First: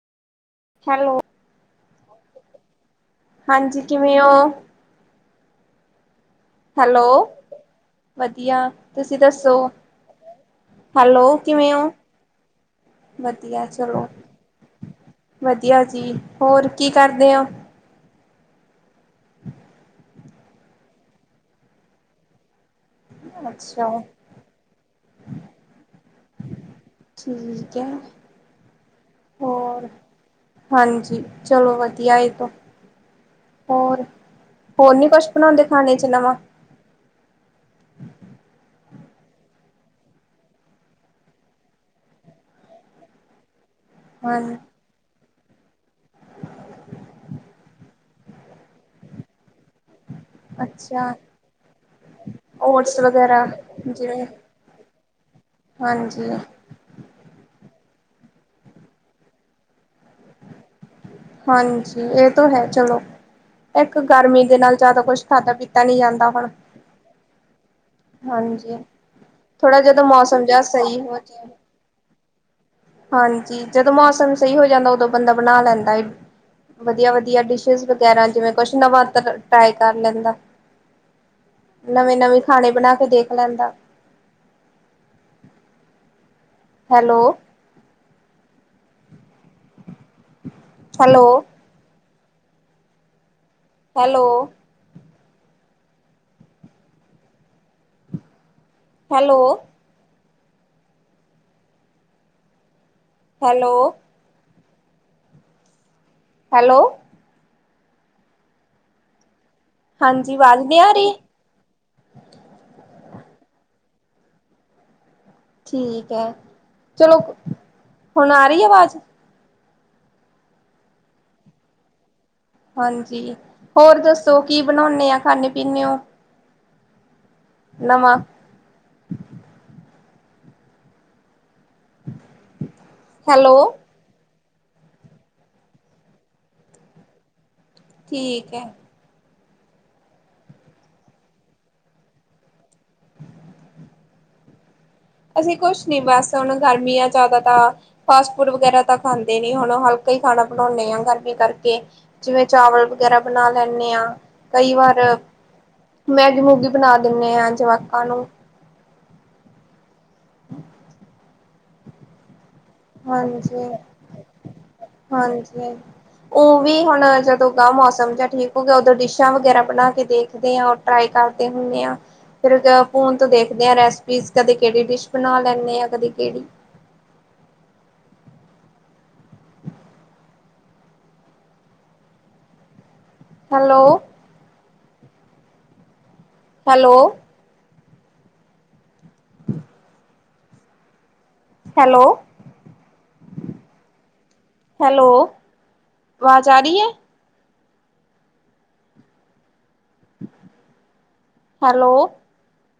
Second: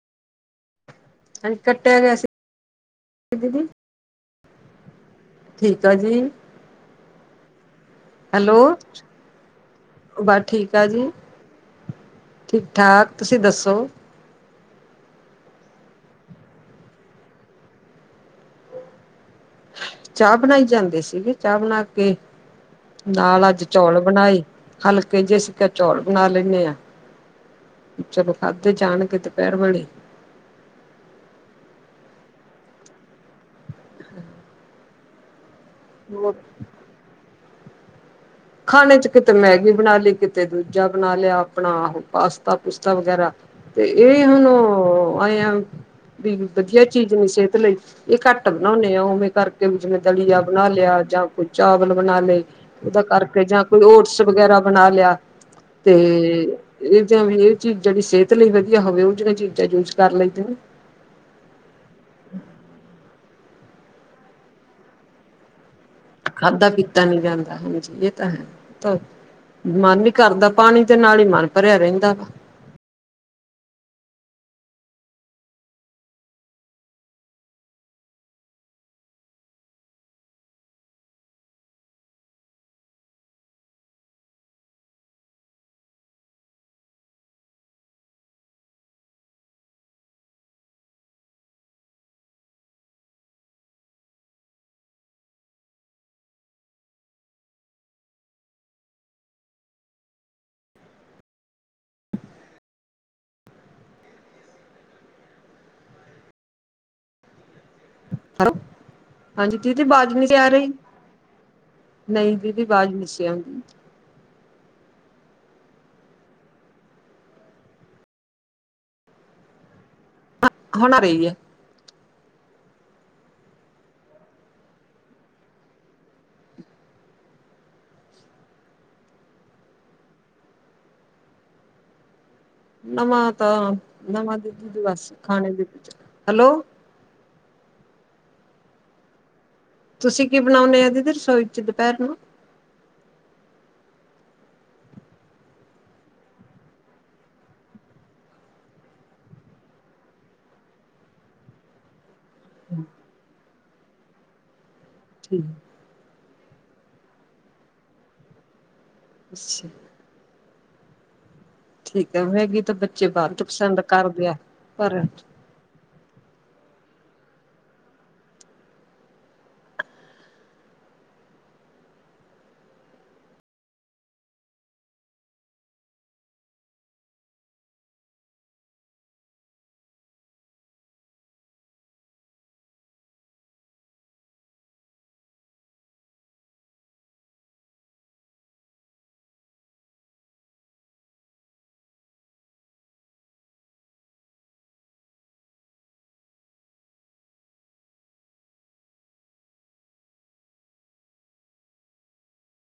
Hello, ਹਾਂਜੀ। ਕੱਟਿਆ ਗਿਆ ਸੀ ਦੀਦੀ। ਹਾਂਜੀ ਕਿਵੇਂ ਹੋ? ਠੀਕ ਆ ਜੀ। ਹੈਲੋ, ਵਧੀਆ ਹੈਲੋ ਤੁਸੀਂ ਦੱਸੋ। ਬਸ ਠੀਕ ਆ ਜੀ ਹੈਲੋ, ਕਿਵੇਂ ਹੋ? ਠੀਕ ਠਾਕ, ਤੁਸੀਂ ਵਧੀਆ ਦੱਸੋ ਚਲੋ ਵਧੀਆ ਜੀ ਹੋਰ ਕੀ ਕਰਦੇ ਔ। ਚਾਹ ਬਣਾਈ ਜਾਂਦੇ ਸੀਗੇ, ਚਾਹ ਬਣਾ ਕੇ ਨਾਲ ਅੱਜ ਅੱਛਾ, ਚੌਲ ਬਣਾਏ, ਹਲਕੇ ਜੇਸੀ ਚੌਲ ਬਣਾ ਲੈਂਨੇ ਆ। ਠੀਕ ਹੈ ਚਲੋ ਖਾਧੇ ਜਾਣਗੇ ਦੁਪਹਿਰ ਵਾਲੇ। ਹੋਰ ਘਿਆ ਆ ਇਹ ਤੋਂ, ਹੋਰ ਹੋਰ ਨੀ ਕੁਛ ਬਣਾਉਂਦੇ ਖਾਣੇ ਚ ਹੋਰ ਨਵਾਂ। ਖਾਣੇ ਚ ਕਿਤੇ ਮੈਗੀ ਬਣਾ ਲਈ, ਕਿਤੇ ਦੂਜਾ ਬਣਾ ਲਿਆ, ਆਪਣਾ ਉਹ ਪਾਸਤਾ ਪੂਸਤਾ ਵਗੈਰਾ ਤੇ ਇਹ ਹਾਂ ਹੁਣ ਵੀ ਵਧੀਆ ਚੀਜ਼ ਨੀ ਸਿਹਤ ਲਈ ਇਹ ਘੱਟ ਬਣਾਉਦੇ ਆ, ਉਵੇਂ ਕਰਕੇ ਜਿਵੇਂ ਦਲੀਆ ਬਣਾ ਲਿਆ, ਅੱਛਾ ਜਾਂ ਕੋਈ ਚਾਵਲ ਬਣਾ ਲਏ ਓਟਸ ਉਹਦਾ ਕਰਕੇ ਵਗੈਰਾ ਜਾਂ ਕੋਈ ਔਟਸ ਜਿਵੇਂ ਵਗੈਰਾ ਬਣਾ ਲਿਆ, ਤੇ ਹਾਂਜੀ ਇਹ ਜ ਵੀ ਚੀਜ਼ ਜਹੜੀ ਸਿਹਤ ਲਈ ਵਧੀਆ ਹੋਵੇ, ਉਹ ਜਿਹੀਆਂ ਚੀਜ਼ਾਂ ਯੂਜ ਕਰ ਲੈਂਦੇ ਨੇ ਹਾਂਜੀ ਇਹ ਤਾਂ ਹੈ, ਚਲੋ ਇੱਕ ਗਰਮੀ ਦੇ ਨਾਲ ਜ਼ਿਆਦਾ ਕੁਛ ਖਾਧਾ ਪੀਤਾ ਨਹੀਂ ਜਾਂਦਾ ਹੁਣ ਖਾਧਾ ਪੀਤਾ ਨੀ ਜਾਂਦਾ ਹਾਂਜੀ, ਇਹ ਤਾਂ ਹਾਂਜੀ ਹੈ। ਥੋੜਾ ਮਨ ਜਦੋਂ ਨੀ ਮੌਸਮ ਕਰਦਾ, ਜਿਹਾ ਪਾਣੀ ਤੇ ਸਹੀ ਹੋ ਨਾਲ ਹੀ ਜਾਏ ਮਨ ਭਰਿਆ ਰਹਿੰਦਾ ਵਾ ਹਾਂਜੀ ਜਦੋਂ ਮੌਸਮ ਸਹੀ ਹੋ ਜਾਂਦਾ, ਉਦੋਂ ਬੰਦਾ ਬਣਾ ਲੈਂਦਾ ਐ। ਵਧੀਆ ਵਧੀਆ ਡਿਸ਼ਿਜ਼ ਵਗੈਰਾ, ਜਿਵੇਂ ਕੁਛ ਨਵਾਂ ਤ ਟਰਾਈ ਕਰ ਲੈਂਦਾ। ਨਵੇਂ- ਨਵੇਂ ਖਾਣੇ ਬਣਾ ਕੇ ਦੇਖ ਲੈਂਦਾ। Hello, hello, hello, hello hello hello hello ਹਾਂਜੀ ਦੀਦੀ ਅਵਾਜ਼ ਨੀ ਹਾਂਜੀ ਸੀ ਆ ਆਵਾਜ਼ ਰਹੀ, ਨਹੀਂ ਨਹੀਂ ਦੀਦੀ ਅਵਾਜ਼ ਨੀ ਸੀ ਕਿਉਂ ਠੀਕ ਹੈ, ਚਲੋ ਹੁਣ ਆ ਰਹੀ ਐ ਆਵਾਜ਼। ਹੁਣ ਆ ਰਹੀ ਹੈ। ਹਾਂਜੀ ਹੋਰ ਦੱਸੋ ਕੀ ਬਣਾਉਂਦੇ ਆ, ਖਾਂਨੇ ਪੀਨੇ ਔ। ਨਵਾਂ ਨਵਾਂ ਹੈਲੋ ਤਾਂ ਨਵਾਂ, ਦੀਦੀ ਜੀ ਬਸ, ਖਾਣੇ ਦੀਦੀ, ਹੈਲੋ। ਠੀਕ ਹੈ। ਤੁਸੀਂ ਕੀ ਬਣਾਉਦੇ ਆ ਇਹ, ਦੀਦੀ ਰਸੋਈ ਚ ਦੁਪਹਿਰ ਨੂੰ ਅਸੀਂ ਕੁਛ ਨੀ ਬਸ, ਹੁਣ ਗਰਮੀ ਆ ਜ਼ਿਆਦਾ ਤਾਂ, ਫਾਸਟ ਫੂਡ ਵਗੈਰਾ ਤਾਂ ਖਾਂਦੇ ਨੀ ਹੁਣ, ਹਲਕਾ ਕਈ ਖਾਣਾ ਬਣਾਉਂਦੇ ਆਂ, ਗਰਮੀ ਕਰਕੇ ਜਿਵੇਂ ਚਾਵਲ ਵਗੈਰਾ ਬਣਾ ਲੈਂਦੇ ਆਂ, ਕਈ ਵਾਰ ਠੀਕ ਮੈਗੀ ਵੀ ਬਣਾ ਦਿੰਦੇ ਹਾਂ, ਜਵਾਕਾਂ ਨੂੰ ਅੱਛਾ ਹਮ [unintelligible] ਠੀਕ ਹੈ ਮੈਗੀ ਤਾਂ ਬੱਚੇ ਬਾਅਦ ਚ ਹਾਂਜੀ ਪਸੰਦ ਕਰਦੇ ਆ, ਪਰ ਔ ਵੀ ਹੁਣ ਜਦੋਂ ਗ ਮੌਸਮ ਜਾਂ ਠੀਕ ਹੋ ਗਿਆ, ਔਦੋਂ ਡਿਸ਼ਾਂ ਵਗੈਰਾ ਬਣਾ ਕੇ ਦੇਖਦੇ ਆ, ਟਰਾਈ ਕਰ ਕਰਦੇ ਹੁੰਦੇ ਹਾਂ ਫਿਰ ਫੋਨ ਤੋਂ ਦੇਖਦੇ ਆ ਰੈਸਪੀਜ਼ ਕਦੇ ਕਿਹੜੀ ਡਿਸ਼ ਬਣਾ ਲੈਂਦੇ ਆ ਕਦੇ ਕਿਹੜੀ [inaudible] ਹੈਲੋ ਹੈਲੋ ਹ [inaudible] ਹੈਲੋ ਹੈਲੋ! ਆਵਾਜ਼ ਆ ਰਹੀ ਏ। ਹੈਲੋ!